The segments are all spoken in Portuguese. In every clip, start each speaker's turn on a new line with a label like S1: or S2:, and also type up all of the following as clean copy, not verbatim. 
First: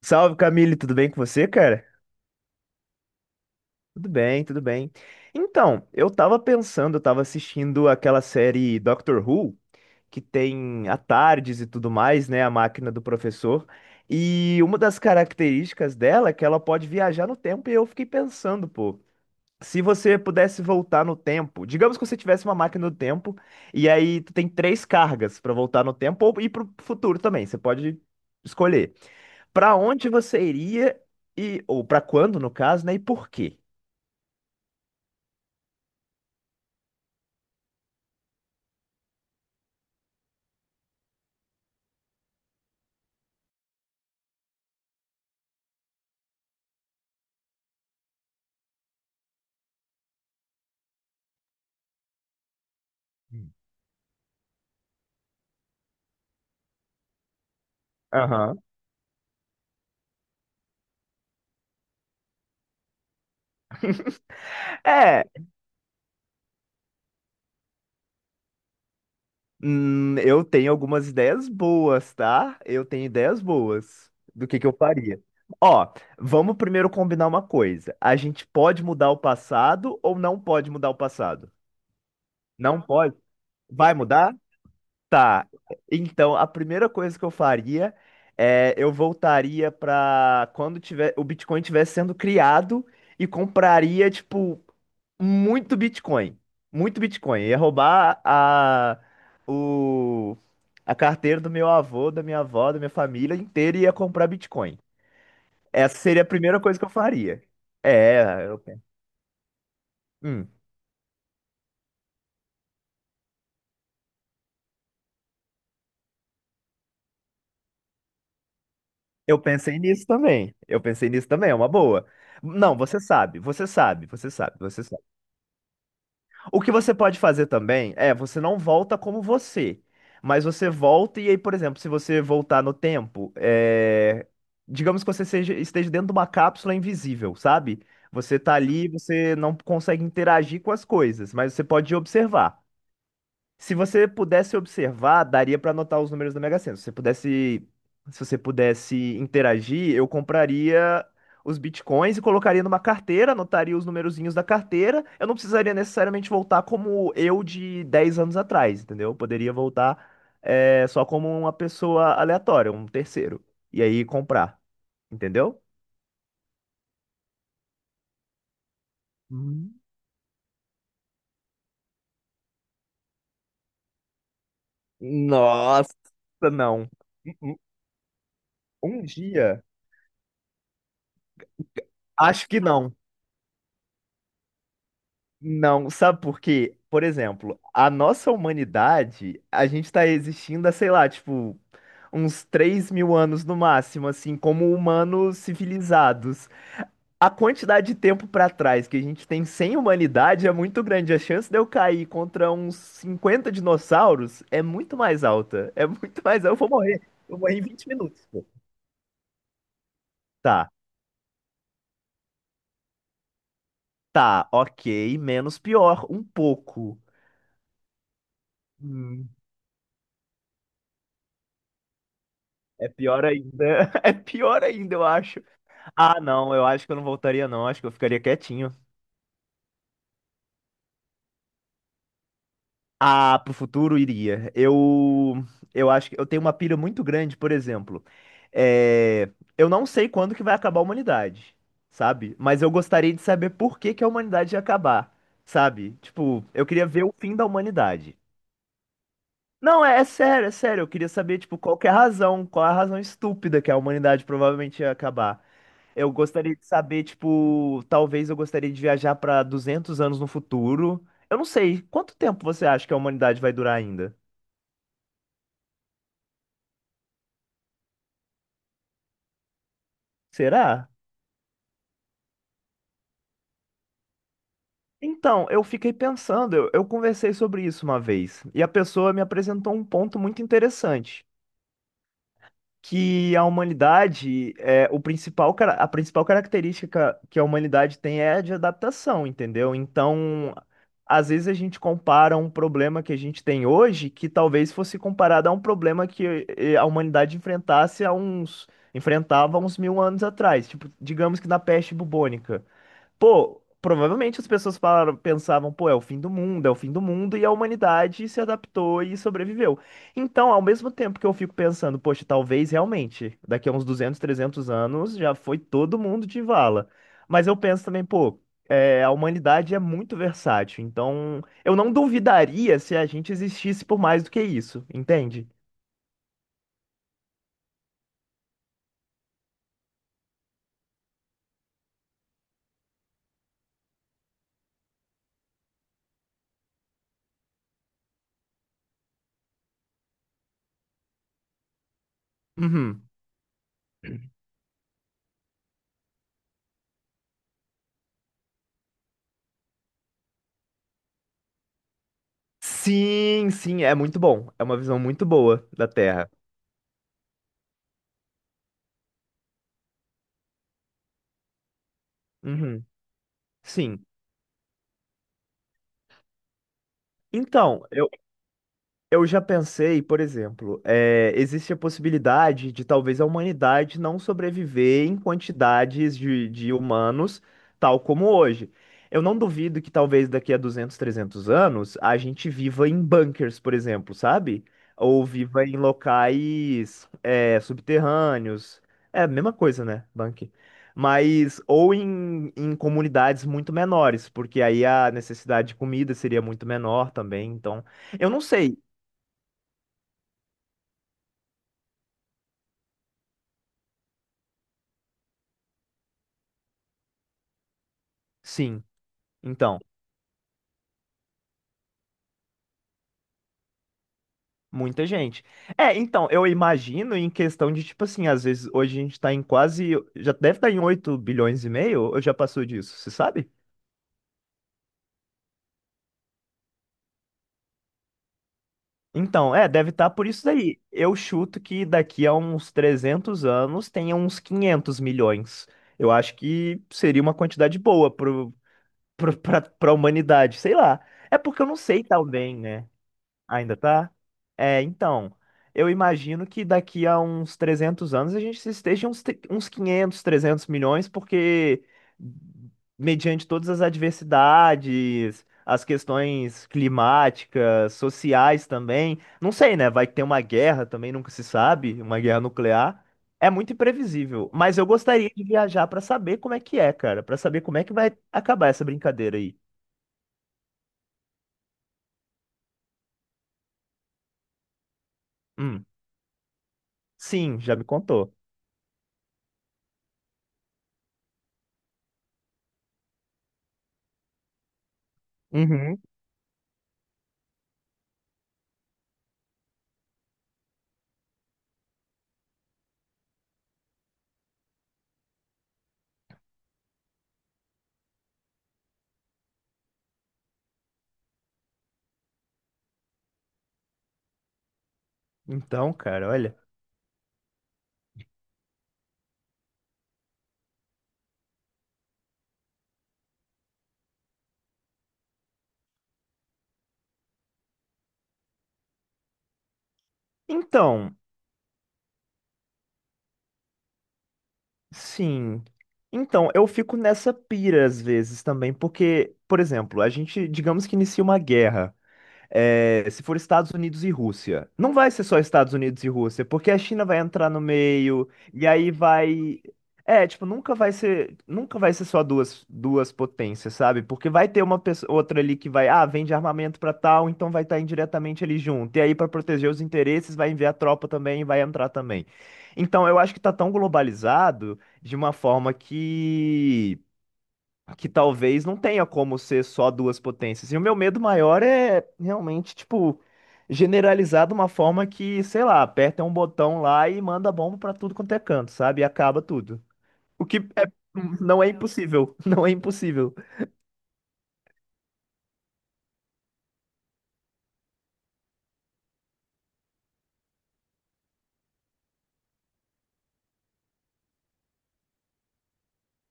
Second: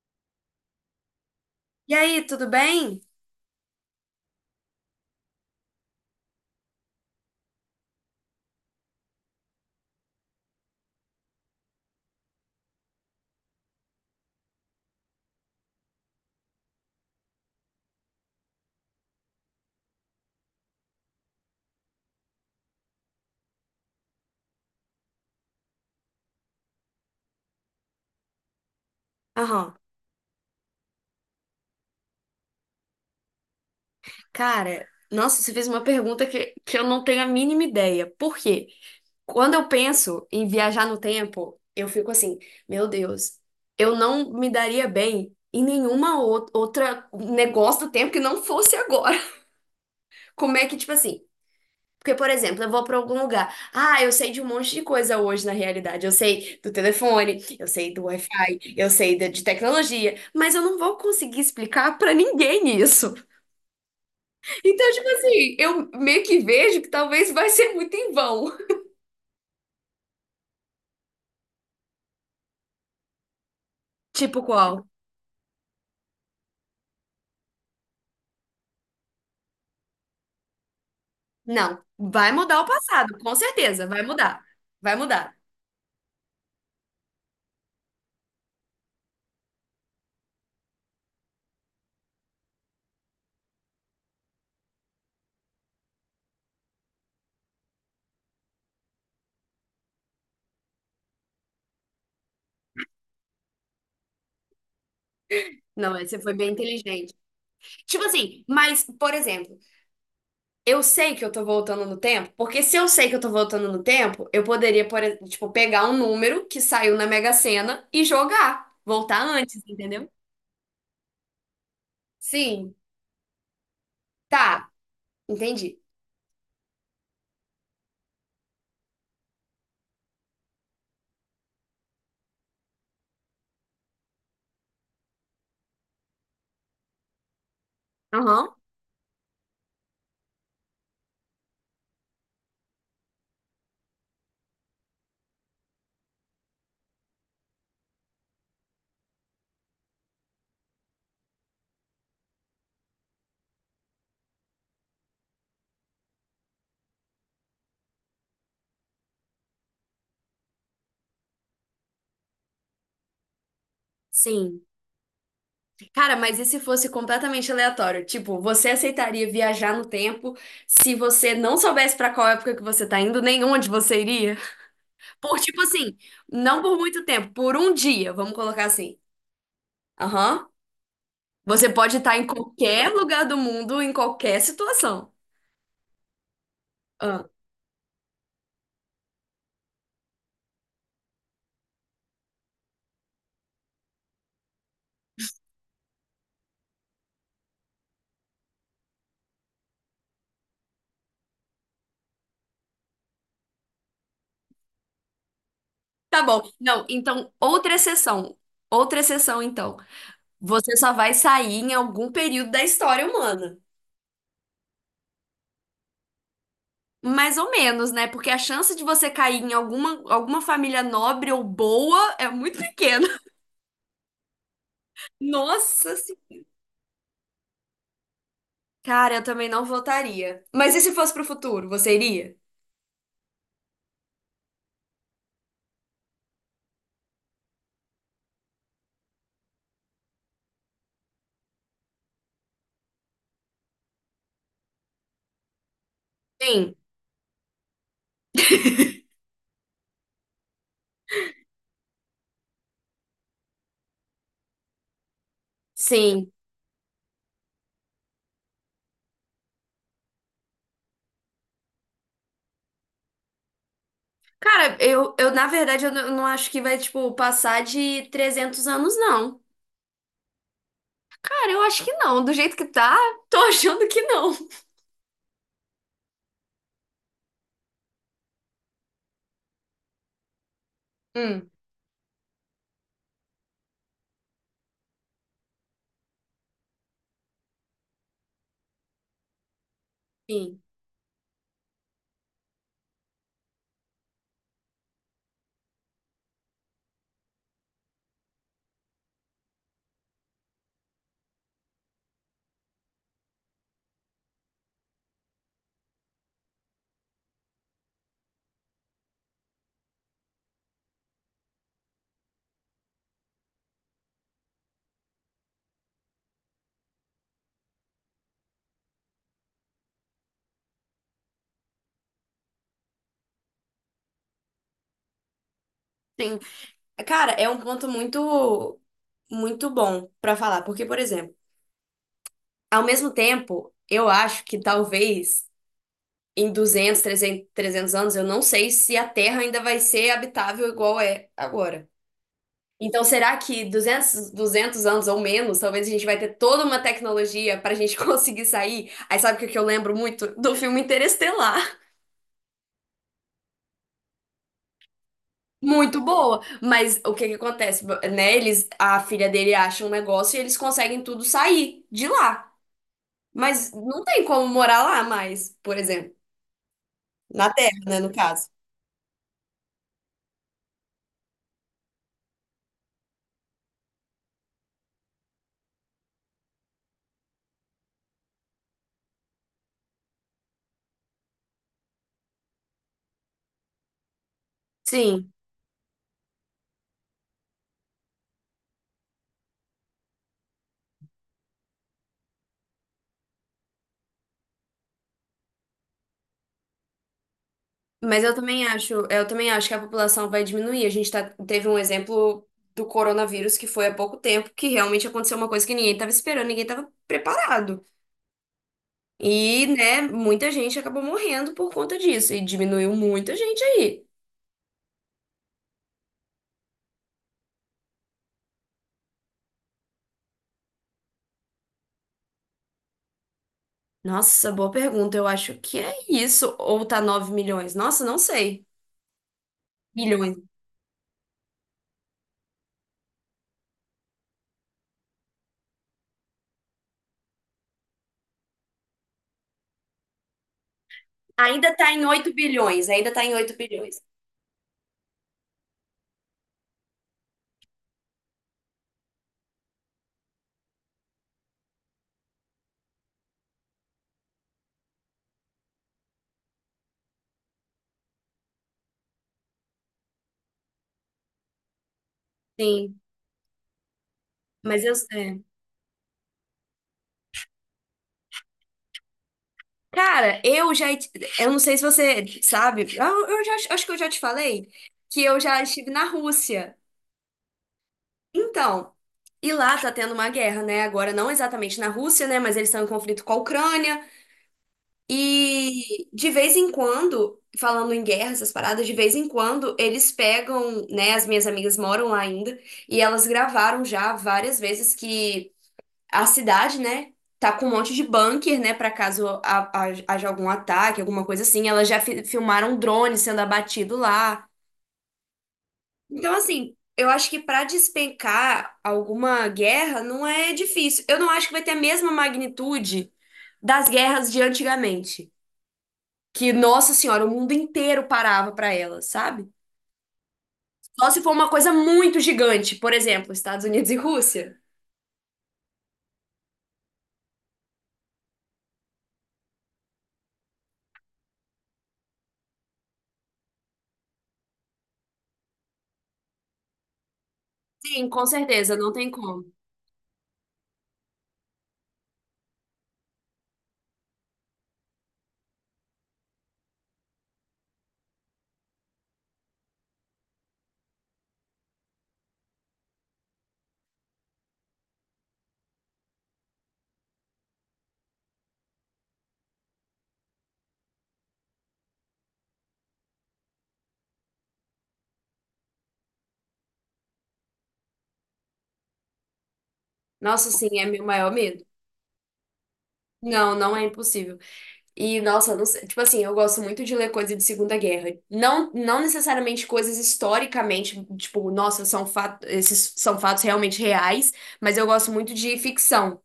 S1: Salve, Camille, tudo bem com você, cara?
S2: E aí, tudo bem?
S1: Tudo bem, tudo bem. Então, eu tava assistindo aquela série Doctor Who, que tem a Tardes e tudo mais, né? A máquina do professor. E uma das características dela é que ela pode viajar no tempo, e eu fiquei pensando, pô. Se você pudesse voltar no tempo, digamos que você tivesse uma máquina do tempo, e aí tu tem três cargas para voltar no tempo ou ir pro futuro também, você pode escolher. Para
S2: Aham.
S1: onde você iria e ou para quando, no caso, né? E por quê?
S2: Cara, nossa, você fez uma pergunta que eu não tenho a mínima ideia. Por quê? Quando eu penso em viajar no tempo, eu fico assim, meu Deus, eu não me daria bem em nenhuma outra negócio do tempo que não fosse agora. Como é que, tipo assim? Porque, por exemplo, eu vou pra algum
S1: Hum.
S2: lugar. Ah, eu sei de um monte de coisa hoje na realidade. Eu sei do telefone, eu sei do
S1: Aham.
S2: Wi-Fi, eu sei de tecnologia, mas eu não vou conseguir explicar pra ninguém isso. Então, tipo
S1: É,
S2: assim, eu meio que vejo que talvez vai ser muito em vão.
S1: eu tenho algumas ideias boas, tá? Eu tenho ideias boas do
S2: Tipo
S1: que eu
S2: qual?
S1: faria. Ó, vamos primeiro combinar uma coisa. A gente pode mudar o passado ou não pode mudar o passado?
S2: Não, vai mudar o
S1: Não pode?
S2: passado, com certeza,
S1: Vai
S2: vai
S1: mudar?
S2: mudar. Vai mudar.
S1: Tá. Então, a primeira coisa que eu faria é eu voltaria para quando tiver o Bitcoin estivesse sendo criado e compraria tipo muito Bitcoin, muito Bitcoin. Ia roubar o a carteira do meu avô, da minha avó, da minha família inteira e ia comprar Bitcoin. Essa
S2: Não,
S1: seria a
S2: você foi bem
S1: primeira coisa que eu
S2: inteligente.
S1: faria.
S2: Tipo
S1: É,
S2: assim, mas, por exemplo,
S1: hum,
S2: eu sei que eu tô voltando no tempo, porque se eu sei que eu tô voltando no tempo, eu poderia, por exemplo, tipo, pegar um número que saiu na Mega Sena e jogar. Voltar
S1: eu
S2: antes,
S1: pensei nisso
S2: entendeu?
S1: também. Eu pensei nisso também, é uma boa. Não,
S2: Sim.
S1: você sabe, você sabe, você sabe,
S2: Tá,
S1: você sabe.
S2: entendi.
S1: O que você pode fazer também é, você não volta como você, mas você volta e aí, por exemplo, se você voltar no tempo, é, digamos que você esteja dentro de uma cápsula invisível, sabe? Você tá
S2: Aham.
S1: ali, você não consegue interagir com as coisas, mas você pode observar. Se você pudesse observar, daria pra anotar os números da Mega Sena. Se você pudesse interagir, eu compraria os bitcoins e colocaria numa carteira, anotaria os numerozinhos da carteira. Eu não precisaria necessariamente voltar como eu de 10 anos atrás, entendeu? Eu poderia voltar só como uma pessoa aleatória, um terceiro. E aí comprar,
S2: Sim.
S1: entendeu?
S2: Cara, mas e se fosse completamente aleatório? Tipo, você aceitaria
S1: Hum.
S2: viajar no tempo se você não soubesse pra qual época que você tá indo, nem onde você iria? Por, tipo
S1: Nossa,
S2: assim, não por
S1: não.
S2: muito tempo,
S1: Um
S2: por um dia, vamos colocar
S1: um
S2: assim.
S1: dia,
S2: Aham. Você pode estar em
S1: acho que não.
S2: qualquer lugar do mundo, em qualquer situação.
S1: Não, sabe por quê? Por
S2: Ah,
S1: exemplo, a nossa humanidade, a gente tá existindo há, sei lá, tipo, uns 3.000 anos no máximo, assim, como humanos civilizados. A quantidade de tempo pra trás que a gente tem sem humanidade é muito grande. A chance de eu cair contra uns 50 dinossauros é muito mais alta. É muito
S2: tá
S1: mais
S2: bom.
S1: alta. Eu vou
S2: Não,
S1: morrer. Eu
S2: então,
S1: morri em
S2: outra
S1: 20 minutos,
S2: exceção.
S1: pô.
S2: Outra exceção, então.
S1: Tá,
S2: Você só vai sair em algum período da história humana.
S1: tá, ok. Menos pior, um pouco.
S2: Mais ou menos, né? Porque a chance de você
S1: Hum,
S2: cair em alguma, alguma família nobre ou boa é muito
S1: é
S2: pequena.
S1: pior ainda. É pior ainda, eu acho.
S2: Nossa
S1: Ah,
S2: senhora.
S1: não, eu acho que eu não voltaria, não. Acho que eu ficaria quietinho.
S2: Cara, eu também não votaria. Mas e se fosse pro futuro, você iria?
S1: Ah, pro futuro iria. Eu acho que eu tenho uma pilha muito grande, por exemplo. É, eu não sei quando que vai acabar a humanidade, sabe? Mas eu gostaria de saber por que que a humanidade ia acabar, sabe? Tipo, eu
S2: Sim,
S1: queria ver o fim da humanidade. Não, é sério, é sério. Eu queria saber, tipo, qual é a razão estúpida que a humanidade provavelmente ia acabar. Eu
S2: sim.
S1: gostaria de saber, tipo, talvez eu gostaria de viajar para 200 anos no futuro. Eu não sei, quanto tempo você acha que a humanidade vai durar ainda?
S2: Cara, eu na verdade, eu não acho que vai, tipo, passar de 300 anos, não.
S1: Será?
S2: Cara, eu acho que não. Do jeito que tá, tô achando que não.
S1: Então, eu fiquei pensando, eu conversei sobre isso uma vez, e a pessoa me apresentou um ponto muito interessante.
S2: Hum,
S1: Que a humanidade é a principal característica que a humanidade tem é a de adaptação, entendeu? Então,
S2: sim,
S1: às vezes a gente compara um problema que a gente tem hoje que talvez fosse comparado a um problema que a humanidade enfrentasse há uns enfrentava há uns 1.000 anos atrás, tipo, digamos que na peste bubônica. Pô, provavelmente as pessoas falaram, pensavam, pô, é o fim do mundo, é o fim do mundo, e a humanidade se adaptou e sobreviveu. Então, ao mesmo tempo que eu fico pensando, poxa, talvez realmente, daqui a uns 200, 300 anos, já foi todo mundo de vala. Mas eu penso também, pô, a humanidade é muito versátil, então eu não duvidaria se a gente existisse por mais do que isso, entende?
S2: sim. Cara, é um ponto muito, muito bom pra falar. Porque, por exemplo, ao mesmo tempo, eu acho que talvez em 200, trezentos anos, eu não sei se a Terra ainda vai ser habitável igual é agora.
S1: Uhum.
S2: Então, será que duzentos anos ou menos, talvez a gente vai ter toda uma tecnologia para a gente conseguir sair? Aí sabe o que que eu lembro muito? Do filme Interestelar.
S1: Sim, sim, é muito bom. É uma visão muito boa da
S2: Muito
S1: Terra.
S2: boa, mas o que que acontece, né? Eles, a filha dele acha um negócio e eles conseguem tudo sair de lá.
S1: Uhum.
S2: Mas
S1: Sim.
S2: não tem como morar lá mais, por exemplo, na
S1: Então,
S2: Terra, né,
S1: eu,
S2: no caso.
S1: Eu já pensei, por exemplo, existe a possibilidade de talvez a humanidade não sobreviver em quantidades de humanos, tal como hoje. Eu não duvido que talvez daqui a 200, 300 anos a gente viva em bunkers, por exemplo, sabe? Ou
S2: Sim.
S1: viva em locais subterrâneos. É a mesma coisa, né? Bunker. Mas, ou em comunidades muito menores, porque aí a necessidade de comida seria muito menor também, então. Eu
S2: Mas
S1: não sei,
S2: eu também acho que a população vai diminuir. A gente tá, teve um exemplo do coronavírus que foi há pouco tempo, que realmente aconteceu uma coisa que ninguém estava esperando, ninguém estava preparado.
S1: sim,
S2: E,
S1: então,
S2: né, muita gente acabou morrendo por conta disso, e diminuiu muita gente aí.
S1: muita gente. É, então, eu imagino em questão de, tipo assim, às vezes hoje a gente tá em quase, já deve estar em 8,5 bilhões, ou já passou disso, você sabe?
S2: Nossa, boa pergunta. Eu acho que é isso. Ou tá 9 milhões? Nossa, não sei.
S1: Então, é, deve estar por
S2: Bilhões.
S1: isso daí. Eu chuto que daqui a uns 300 anos tenha uns 500 milhões. Eu acho que seria uma quantidade boa pra humanidade, sei lá. É porque eu não
S2: Ainda tá
S1: sei
S2: em
S1: tão,
S2: 8
S1: né?
S2: bilhões, ainda tá em 8
S1: Ainda
S2: bilhões.
S1: tá? É, então, eu imagino que daqui a uns 300 anos a gente esteja uns 500, 300 milhões, porque mediante todas as adversidades, as questões climáticas, sociais também, não sei, né? Vai ter uma guerra também, nunca se sabe, uma guerra nuclear.
S2: Sim,
S1: É muito imprevisível, mas eu
S2: mas eu,
S1: gostaria de
S2: é.
S1: viajar para saber como é que é, cara, para saber como é que vai acabar essa brincadeira aí.
S2: Cara, eu já. Eu não sei se você sabe, eu já, acho que eu já te falei que eu já
S1: Hum,
S2: estive na Rússia.
S1: sim, já me contou.
S2: Então, e lá tá tendo uma guerra, né? Agora, não exatamente na Rússia, né? Mas eles estão em conflito com a Ucrânia.
S1: Uhum.
S2: E de vez em quando, falando em guerra, essas paradas, de vez em quando eles pegam, né? As minhas amigas moram lá ainda, e elas gravaram já várias vezes que a cidade, né, tá com um monte de bunker, né, pra caso haja algum ataque, alguma coisa assim. Elas já filmaram drone sendo abatido lá.
S1: Então, cara,
S2: Então,
S1: olha.
S2: assim, eu acho que pra despencar alguma guerra não é difícil. Eu não acho que vai ter a mesma magnitude das guerras de antigamente, que, nossa senhora, o mundo inteiro parava pra elas, sabe?
S1: Então,
S2: Só se for uma coisa muito gigante, por exemplo, Estados Unidos e Rússia.
S1: sim. Então, eu fico nessa pira às vezes também, porque, por exemplo, a gente, digamos que inicia uma guerra. É, se for Estados Unidos e Rússia, não vai ser só Estados Unidos e Rússia, porque a China vai entrar no
S2: Sim,
S1: meio,
S2: com
S1: e
S2: certeza,
S1: aí
S2: não tem como.
S1: vai. É, tipo, nunca vai ser só duas potências, sabe? Porque vai ter uma pessoa, outra ali que vai, vende armamento pra tal, então vai estar indiretamente ali junto. E aí, pra proteger os interesses, vai enviar tropa também e vai entrar também. Então, eu acho que tá tão globalizado de uma forma que talvez não tenha como ser só duas potências. E o meu medo maior é realmente, tipo, generalizar de uma forma que, sei lá, aperta um botão lá e manda bomba pra tudo quanto é canto, sabe? E acaba tudo. O
S2: Nossa,
S1: que é-
S2: sim, é meu maior
S1: não é
S2: medo.
S1: impossível, não é impossível.
S2: Não, não é impossível. E, nossa, não sei, tipo assim, eu gosto muito de ler coisa de Segunda Guerra. Não, não necessariamente coisas historicamente, tipo, nossa, são fatos, esses são fatos realmente reais, mas eu gosto muito de ficção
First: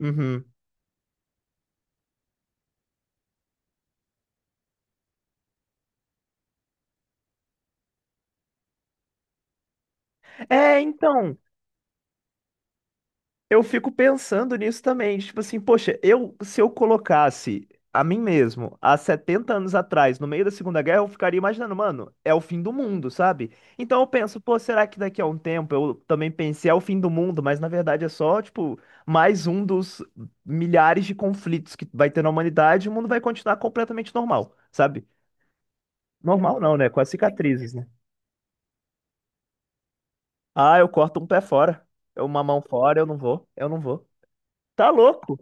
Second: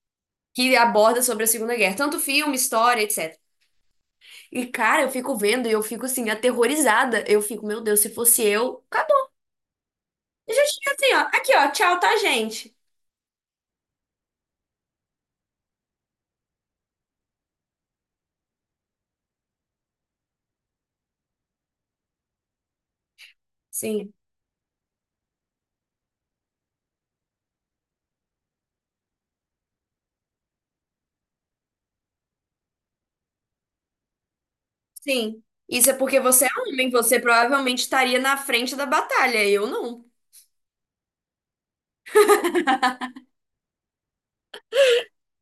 S1: Uhum.
S2: que aborda sobre a Segunda Guerra, tanto filme, história, etc. E, cara, eu fico vendo e eu fico assim, aterrorizada. Eu fico, meu Deus, se fosse eu, acabou. Eu já
S1: É,
S2: tinha assim,
S1: então.
S2: ó, aqui, ó, tchau, tá, gente?
S1: Eu fico pensando nisso também, tipo assim, poxa, eu se eu colocasse a mim mesmo há 70 anos atrás, no meio da Segunda Guerra, eu ficaria imaginando, mano, é o fim do mundo, sabe? Então eu
S2: Sim,
S1: penso, pô, será que daqui a um tempo eu também pensei, é o fim do mundo, mas na verdade é só, tipo, mais um dos milhares de conflitos que vai ter na humanidade, e o mundo vai continuar completamente normal, sabe?
S2: sim. Isso é porque você é
S1: Normal não, né?
S2: homem,
S1: Com as
S2: você
S1: cicatrizes,
S2: provavelmente
S1: né?
S2: estaria na frente da batalha, eu não.
S1: Ah, eu corto um pé fora, eu uma mão fora, eu não vou, eu não vou. Tá louco?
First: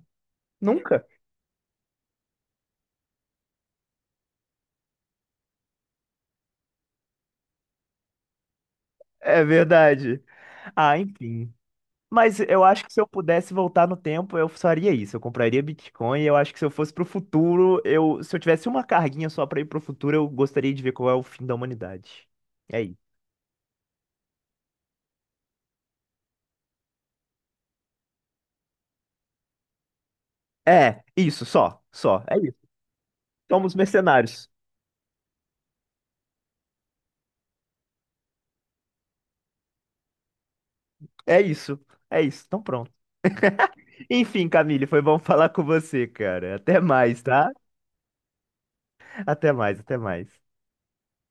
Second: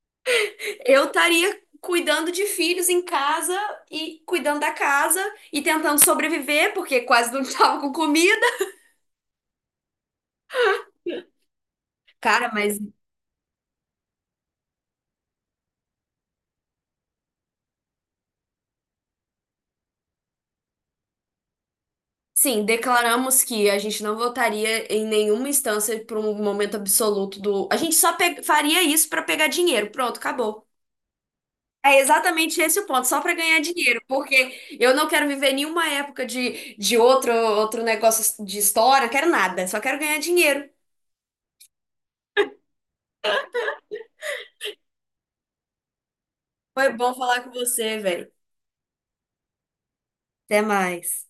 S2: Eu
S1: Nunca.
S2: estaria cuidando de filhos em casa e cuidando da casa e tentando sobreviver, porque quase não estava com comida.
S1: É verdade. Ah, enfim. Mas
S2: Cara,
S1: eu
S2: mas
S1: acho que se eu pudesse voltar no tempo, eu faria isso. Eu compraria Bitcoin. E eu acho que se eu fosse pro futuro, se eu tivesse uma carguinha só pra ir pro futuro, eu gostaria de ver qual é o fim da humanidade.
S2: sim,
S1: É isso.
S2: declaramos que a gente não votaria em nenhuma instância por um momento absoluto do. A gente só faria isso para pegar dinheiro. Pronto, acabou.
S1: É, isso, só,
S2: É
S1: só. É isso.
S2: exatamente esse o ponto, só para ganhar
S1: Somos
S2: dinheiro,
S1: mercenários.
S2: porque eu não quero viver nenhuma época de outro negócio de história, quero nada, só quero ganhar dinheiro.
S1: É isso. É isso. Então pronto. Enfim, Camille, foi bom falar com você, cara. Até
S2: Foi bom
S1: mais,
S2: falar
S1: tá?
S2: com você, velho.
S1: Até mais, até mais.
S2: Até mais.